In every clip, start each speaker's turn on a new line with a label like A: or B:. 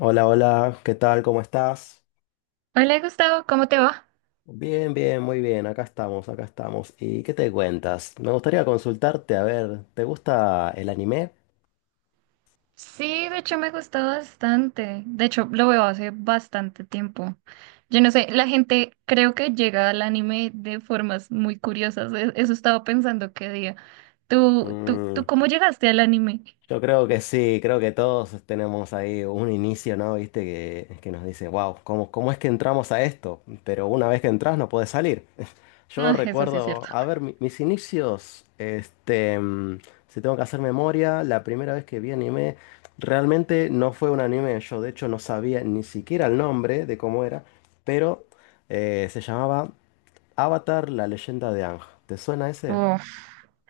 A: Hola, hola, ¿qué tal? ¿Cómo estás?
B: Hola Gustavo, ¿cómo te va?
A: Bien, bien, muy bien, acá estamos, acá estamos. ¿Y qué te cuentas? Me gustaría consultarte, a ver, ¿te gusta el anime?
B: Sí, de hecho me gustó bastante. De hecho, lo veo hace bastante tiempo. Yo no sé, la gente creo que llega al anime de formas muy curiosas. Eso estaba pensando qué día. ¿Tú
A: Mm,
B: cómo llegaste al anime?
A: yo creo que sí, creo que todos tenemos ahí un inicio, ¿no? Viste que nos dice, wow, ¿cómo es que entramos a esto? Pero una vez que entras no puedes salir.
B: No,
A: Yo
B: eso sí es cierto.
A: recuerdo, a ver, mis inicios, este, si tengo que hacer memoria, la primera vez que vi anime, realmente no fue un anime, yo de hecho no sabía ni siquiera el nombre de cómo era, pero se llamaba Avatar, la leyenda de Aang. ¿Te suena ese?
B: Uf.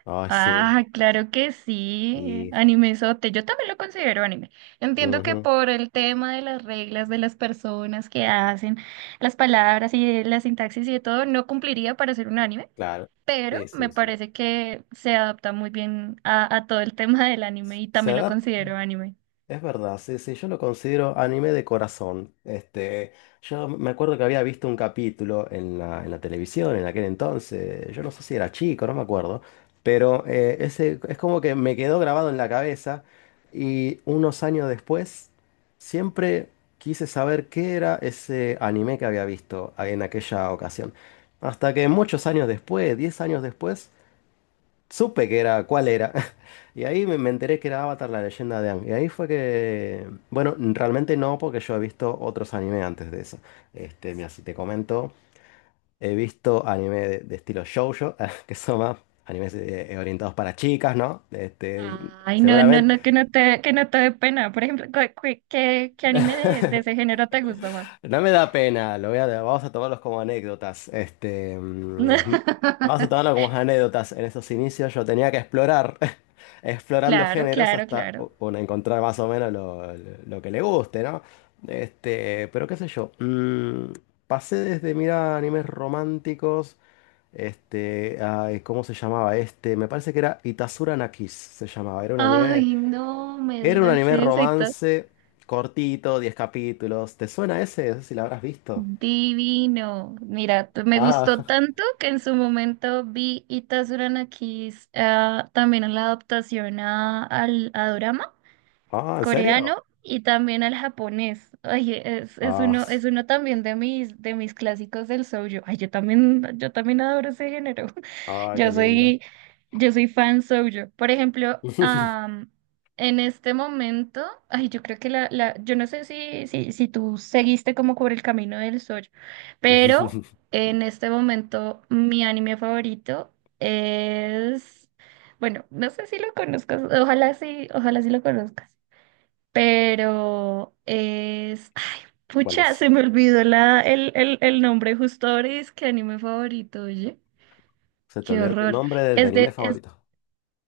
A: Ay, sí.
B: Ah, claro que sí,
A: Y,
B: animezote. Yo también lo considero anime. Entiendo que
A: ujú,
B: por el tema de las reglas de las personas que hacen, las palabras y de la sintaxis y de todo, no cumpliría para ser un anime,
A: claro.
B: pero
A: Sí,
B: me
A: sí, sí.
B: parece que se adapta muy bien a todo el tema del anime y
A: Se
B: también lo
A: adap
B: considero anime.
A: Es verdad, sí, sí, yo lo considero anime de corazón. Este, yo me acuerdo que había visto un capítulo en la televisión en aquel entonces, yo no sé si era chico, no me acuerdo, pero ese es como que me quedó grabado en la cabeza y unos años después siempre quise saber qué era ese anime que había visto en aquella ocasión. Hasta que muchos años después, 10 años después, supe que era, cuál era. Y ahí me enteré que era Avatar, la leyenda de Aang. Y ahí fue que, bueno, realmente no, porque yo he visto otros anime antes de eso. Este, mira, si te comento, he visto anime de estilo shoujo, que son más animes orientados para chicas, ¿no? Este,
B: Ay, no, no,
A: seguramente.
B: no, que no te dé pena. Por ejemplo, ¿qué anime de ese género te gusta más?
A: No me da pena, vamos a tomarlos como anécdotas. Este, vamos a tomarlo como anécdotas. En esos inicios yo tenía que explorar, explorando
B: Claro,
A: géneros
B: claro,
A: hasta
B: claro.
A: uno encontrar más o menos lo que le guste, ¿no? Este, pero qué sé yo. Pasé desde mirar animes románticos. Este, ay, ¿cómo se llamaba este? Me parece que era Itasura na Kiss, se llamaba. Era un anime.
B: Ay, no me
A: Era un
B: digas
A: anime
B: eso y todo.
A: romance cortito, 10 capítulos. ¿Te suena ese? No sé si lo habrás visto.
B: Divino. Mira, me gustó
A: Ah,
B: tanto que en su momento vi Itazura no Kiss, ah, también en la adaptación a Dorama
A: ah, ¿en serio?
B: coreano y también al japonés. Oye,
A: Ah,
B: es uno también de mis clásicos del shoujo. Ay, yo también adoro ese género.
A: ah, qué
B: Yo
A: lindo.
B: soy, yo soy fan shoujo. Por ejemplo, en este momento, ay, yo creo que yo no sé si tú seguiste como por el camino del shoujo, pero en este momento mi anime favorito es, bueno, no sé si lo conozcas, ojalá sí lo conozcas, pero es, ay,
A: ¿Cuál
B: pucha,
A: es?
B: se me olvidó el nombre justo ahora y es que anime favorito, oye,
A: Se te
B: qué
A: olvidó tu
B: horror.
A: nombre de
B: Es
A: anime
B: de, es,
A: favorito.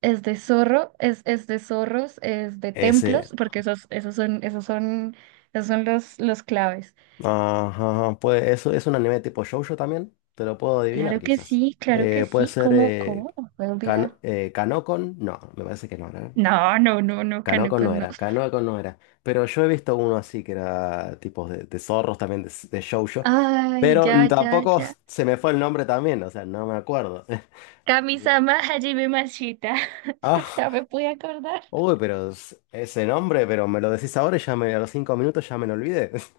B: es de zorro, es de zorros, es de
A: Ese.
B: templos, porque esos son esos son los claves.
A: Ajá, pues eso es un anime tipo shoujo también. Te lo puedo adivinar quizás.
B: Claro que
A: Puede
B: sí,
A: ser
B: ¿cómo me puedo olvidar?
A: Kanokon. No, me parece que no, ¿no?
B: No, no, no, no,
A: Canoco
B: Kaneko,
A: no
B: no.
A: era, Canoco no era. Pero yo he visto uno así que era tipos de zorros también, de shoujo.
B: Ay,
A: Pero
B: ya, ya,
A: tampoco
B: ya.
A: se me fue el nombre también, o sea, no me acuerdo. Digo,
B: Kamisama Hajime Mashita.
A: Ah,
B: Ya me pude acordar.
A: uy, pero ese nombre, pero me lo decís ahora y a los 5 minutos ya me lo olvidé.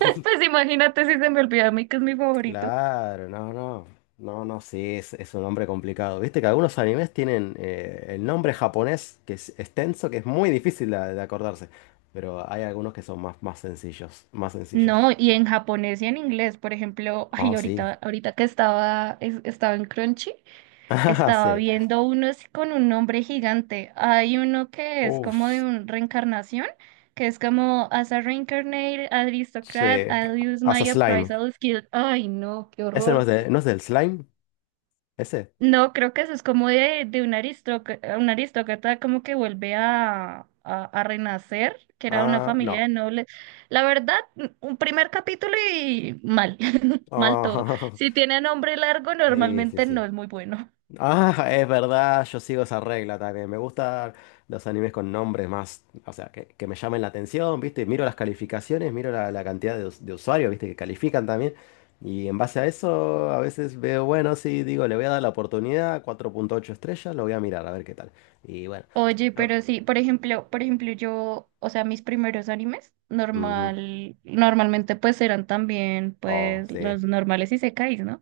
B: Pues imagínate si se me olvida a mí que es mi favorito.
A: Claro, no, no. No, no, sí, es un nombre complicado. Viste que algunos animes tienen el nombre japonés que es extenso, que es muy difícil de acordarse. Pero hay algunos que son más, más sencillos, más sencillos.
B: No, y en japonés y en inglés, por ejemplo,
A: Oh,
B: ay,
A: sí.
B: ahorita, estaba en Crunchy,
A: Ah,
B: estaba
A: sí.
B: viendo unos con un nombre gigante. Hay uno que es como de
A: Uf,
B: una reencarnación, que es como As a Reincarnate Aristocrat,
A: sí.
B: I'll use
A: Hasta
B: my
A: slime.
B: appraisal skill. Ay, no, qué
A: Ese no es
B: horror.
A: no es del slime. Ese.
B: No, creo que eso es como de un aristócrata como que vuelve a renacer, que era una
A: Ah,
B: familia
A: no.
B: de nobles. La verdad, un primer capítulo y mal, mal todo.
A: Ah,
B: Si tiene nombre largo,
A: sí, sí,
B: normalmente
A: sí.
B: no es muy bueno.
A: Ah, es verdad, yo sigo esa regla también. Me gustan los animes con nombres más, o sea, que me llamen la atención, ¿viste? Miro las calificaciones, miro la cantidad de usuarios, ¿viste? Que califican también. Y en base a eso, a veces veo, bueno, sí, digo, le voy a dar la oportunidad, 4.8 estrellas, lo voy a mirar, a ver qué tal. Y bueno.
B: Oye,
A: yo-
B: pero sí, por ejemplo, yo, o sea, mis primeros animes
A: Ujú.
B: normal, normalmente pues eran también
A: Oh,
B: pues
A: sí.
B: los normales y sekais, ¿no?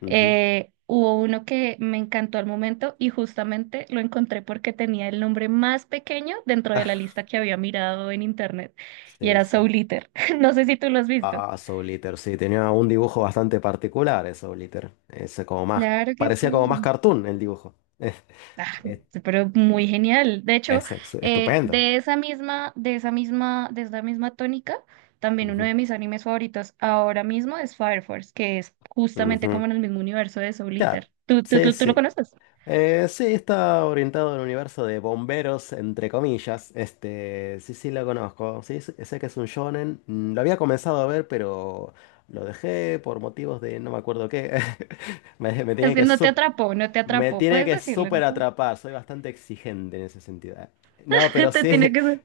A: Ujú.
B: Hubo uno que me encantó al momento y justamente lo encontré porque tenía el nombre más pequeño dentro de la lista que había mirado en internet y
A: Sí,
B: era
A: sí.
B: Soul Eater. No sé si tú lo has visto.
A: Ah, Soul Eater, sí, tenía un dibujo bastante particular, ese Soul Eater. Ese como más,
B: Claro que sí.
A: parecía como más cartoon el dibujo. Es,
B: Ah,
A: es-
B: pero muy genial. De hecho,
A: Estupendo.
B: de esa misma tónica, también uno
A: Ujú,
B: de mis animes favoritos ahora mismo es Fire Force, que es justamente
A: ujú.
B: como en el mismo universo de Soul
A: Ya,
B: Eater. ¿Tú, tú,
A: sí,
B: tú, tú lo
A: sí.
B: conoces?
A: Sí, está orientado al universo de bomberos, entre comillas. Este, sí, sí, lo conozco. Sí, sé que es un shonen. Lo había comenzado a ver, pero lo dejé por motivos de no me acuerdo qué. Me, me
B: Es
A: tienen
B: que
A: que
B: no te
A: sub
B: atrapó, no te
A: Me
B: atrapó.
A: tiene
B: Puedes
A: que
B: decirlo, ¿no?
A: súper atrapar, soy bastante exigente en ese sentido. No, pero
B: Te tiene
A: sí,
B: que ser.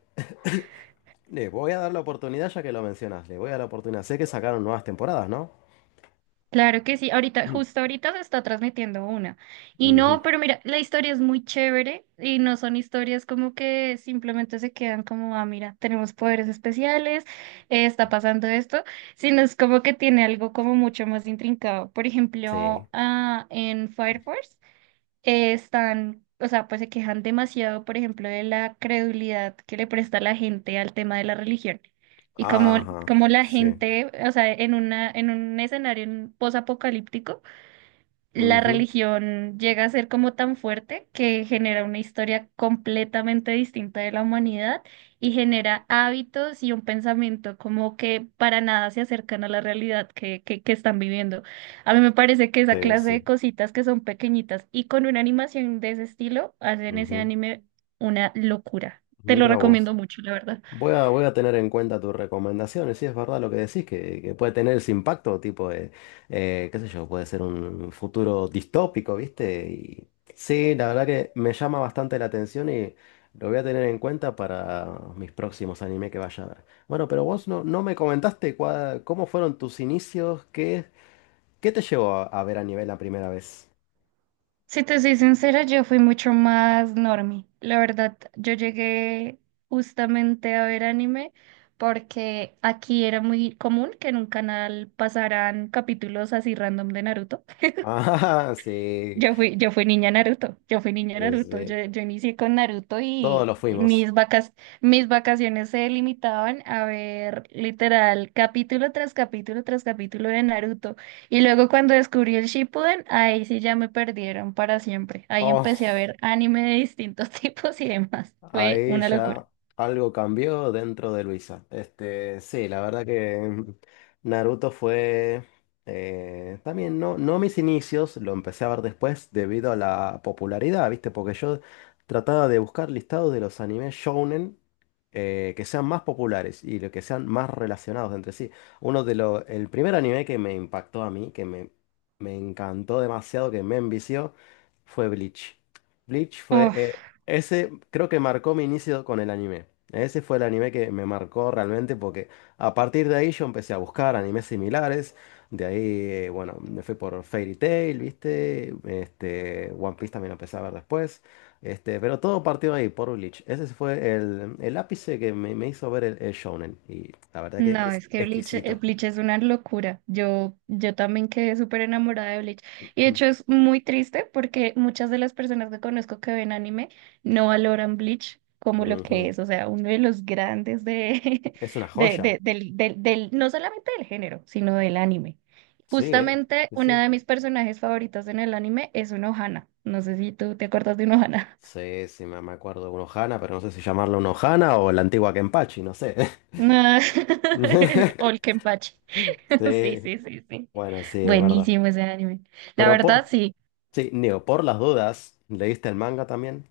A: le voy a dar la oportunidad ya que lo mencionas, le voy a dar la oportunidad. Sé que sacaron nuevas temporadas, ¿no?
B: Claro que sí, ahorita,
A: Mm.
B: justo ahorita se está transmitiendo una. Y
A: Ujú,
B: no, pero mira, la historia es muy chévere y no son historias como que simplemente se quedan como, ah, mira, tenemos poderes especiales, está pasando esto, sino es como que tiene algo como mucho más intrincado. Por
A: Sí.
B: ejemplo, ah, en Fire Force, están, o sea, pues se quejan demasiado, por ejemplo, de la credulidad que le presta la gente al tema de la religión. Y como,
A: Ajá,
B: como la
A: sí.
B: gente, o sea, en un escenario posapocalíptico, la
A: Ujú,
B: religión llega a ser como tan fuerte que genera una historia completamente distinta de la humanidad y genera hábitos y un pensamiento como que para nada se acercan a la realidad que están viviendo. A mí me parece que esa
A: Sí,
B: clase de
A: sí.
B: cositas que son pequeñitas y con una animación de ese estilo hacen ese
A: Ujú.
B: anime una locura. Te lo
A: Mira vos.
B: recomiendo mucho, la verdad.
A: Voy a tener en cuenta tus recomendaciones, si es verdad lo que decís, que puede tener ese impacto, tipo, qué sé yo, puede ser un futuro distópico, ¿viste? Y sí, la verdad que me llama bastante la atención y lo voy a tener en cuenta para mis próximos anime que vaya a ver. Bueno, pero vos no me comentaste cómo fueron tus inicios, qué te llevó a ver anime la primera vez.
B: Si te soy sincera, yo fui mucho más normie. La verdad, yo llegué justamente a ver anime porque aquí era muy común que en un canal pasaran capítulos así random de Naruto.
A: Ah, sí,
B: Yo fui niña Naruto, yo fui niña
A: sí,
B: Naruto,
A: sí,
B: yo inicié con Naruto
A: todos
B: y
A: lo fuimos.
B: mis vacaciones se limitaban a ver literal capítulo tras capítulo tras capítulo de Naruto. Y luego cuando descubrí el Shippuden, ahí sí ya me perdieron para siempre. Ahí
A: Oh,
B: empecé a ver anime de distintos tipos y demás. Fue
A: ahí
B: una locura.
A: ya algo cambió dentro de Luisa. Este, sí, la verdad que Naruto fue también no mis inicios, lo empecé a ver después debido a la popularidad, ¿viste? Porque yo trataba de buscar listados de los animes shounen que sean más populares y lo que sean más relacionados entre sí. El primer anime que me impactó a mí, que me encantó demasiado, que me envició, fue Bleach. Bleach fue,
B: Uf.
A: ese creo que marcó mi inicio con el anime. Ese fue el anime que me marcó realmente porque a partir de ahí yo empecé a buscar animes similares. De ahí, bueno, me fui por Fairy Tail, ¿viste? Este, One Piece también lo empecé a ver después. Este, pero todo partió ahí, por Bleach. Ese fue el ápice que me hizo ver el shounen. Y la verdad que
B: No,
A: es
B: es que Bleach,
A: exquisito.
B: Bleach es una locura. Yo también quedé súper enamorada de Bleach. Y de hecho es muy triste porque muchas de las personas que conozco que ven anime no valoran Bleach como lo que
A: Ujú.
B: es. O sea, uno de los grandes
A: Es una joya.
B: no solamente del género, sino del anime.
A: Sí, ¿eh?
B: Justamente
A: Sí,
B: una
A: sí.
B: de mis personajes favoritos en el anime es una Ohana. No sé si tú te acuerdas de una Ohana.
A: Sí, sí, me acuerdo de un Ohana, pero no sé si llamarlo un Ohana o la antigua Kenpachi, no sé.
B: No. O el Kenpachi. Sí,
A: Sí,
B: sí, sí, sí.
A: bueno, sí, es verdad.
B: Buenísimo ese anime. La
A: Pero
B: verdad, sí.
A: sí, Neo, por las dudas, ¿leíste el manga también?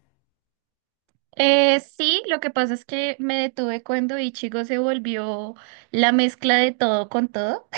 B: Sí, lo que pasa es que me detuve cuando Ichigo se volvió la mezcla de todo con todo.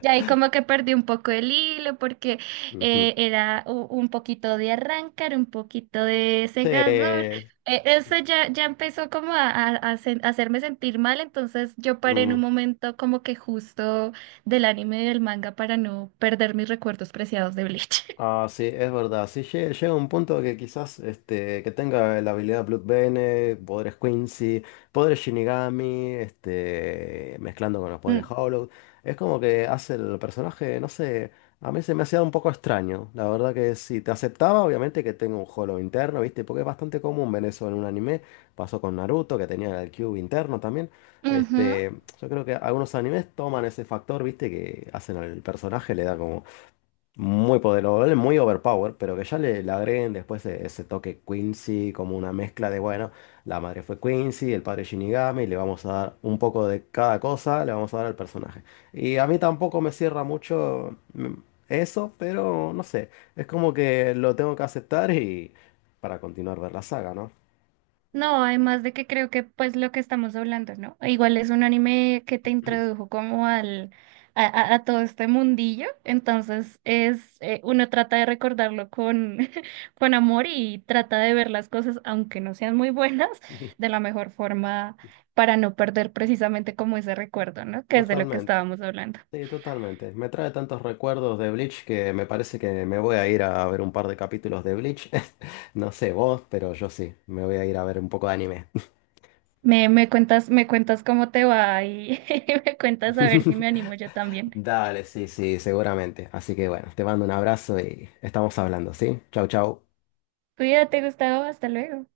B: Ya ahí como que perdí un poco el hilo porque
A: Ujú.
B: era un poquito de arrancar, un poquito de
A: Sí.
B: segador. Eso ya empezó como a hacerme sentir mal, entonces yo paré en un
A: Mm.
B: momento como que justo del anime y del manga para no perder mis recuerdos preciados de Bleach.
A: Ah, sí, es verdad. Sí, llega un punto que quizás este, que tenga la habilidad Blood Bene poderes Quincy, poderes Shinigami, este, mezclando con los poderes
B: Mm,
A: Hollow. Es como que hace el personaje, no sé, a mí se me hacía un poco extraño. La verdad que si te aceptaba, obviamente que tenga un Hollow interno, ¿viste? Porque es bastante común ver eso en un anime. Pasó con Naruto, que tenía el Cube interno también.
B: ujú.
A: Este, yo creo que algunos animes toman ese factor, ¿viste? Que hacen al personaje, le da como muy poderoso, muy overpower, pero que ya le agreguen después ese toque Quincy, como una mezcla de, bueno, la madre fue Quincy, el padre Shinigami, le vamos a dar un poco de cada cosa, le vamos a dar al personaje. Y a mí tampoco me cierra mucho eso, pero no sé, es como que lo tengo que aceptar y para continuar ver la saga, ¿no?
B: No, además de que creo que pues lo que estamos hablando, ¿no? Igual es un anime que te introdujo como a todo este mundillo, entonces es uno trata de recordarlo con con amor y trata de ver las cosas aunque no sean muy buenas de la mejor forma para no perder precisamente como ese recuerdo, ¿no? Que es de lo que
A: Totalmente.
B: estábamos hablando.
A: Sí, totalmente. Me trae tantos recuerdos de Bleach que me parece que me voy a ir a ver un par de capítulos de Bleach. No sé vos, pero yo sí, me voy a ir a ver un poco de anime.
B: Me cuentas cómo te va y me cuentas a ver si me animo yo también.
A: Dale, sí, sí, seguramente. Así que bueno, te mando un abrazo y estamos hablando, ¿sí? Chau, chau.
B: Cuídate, Gustavo, hasta luego.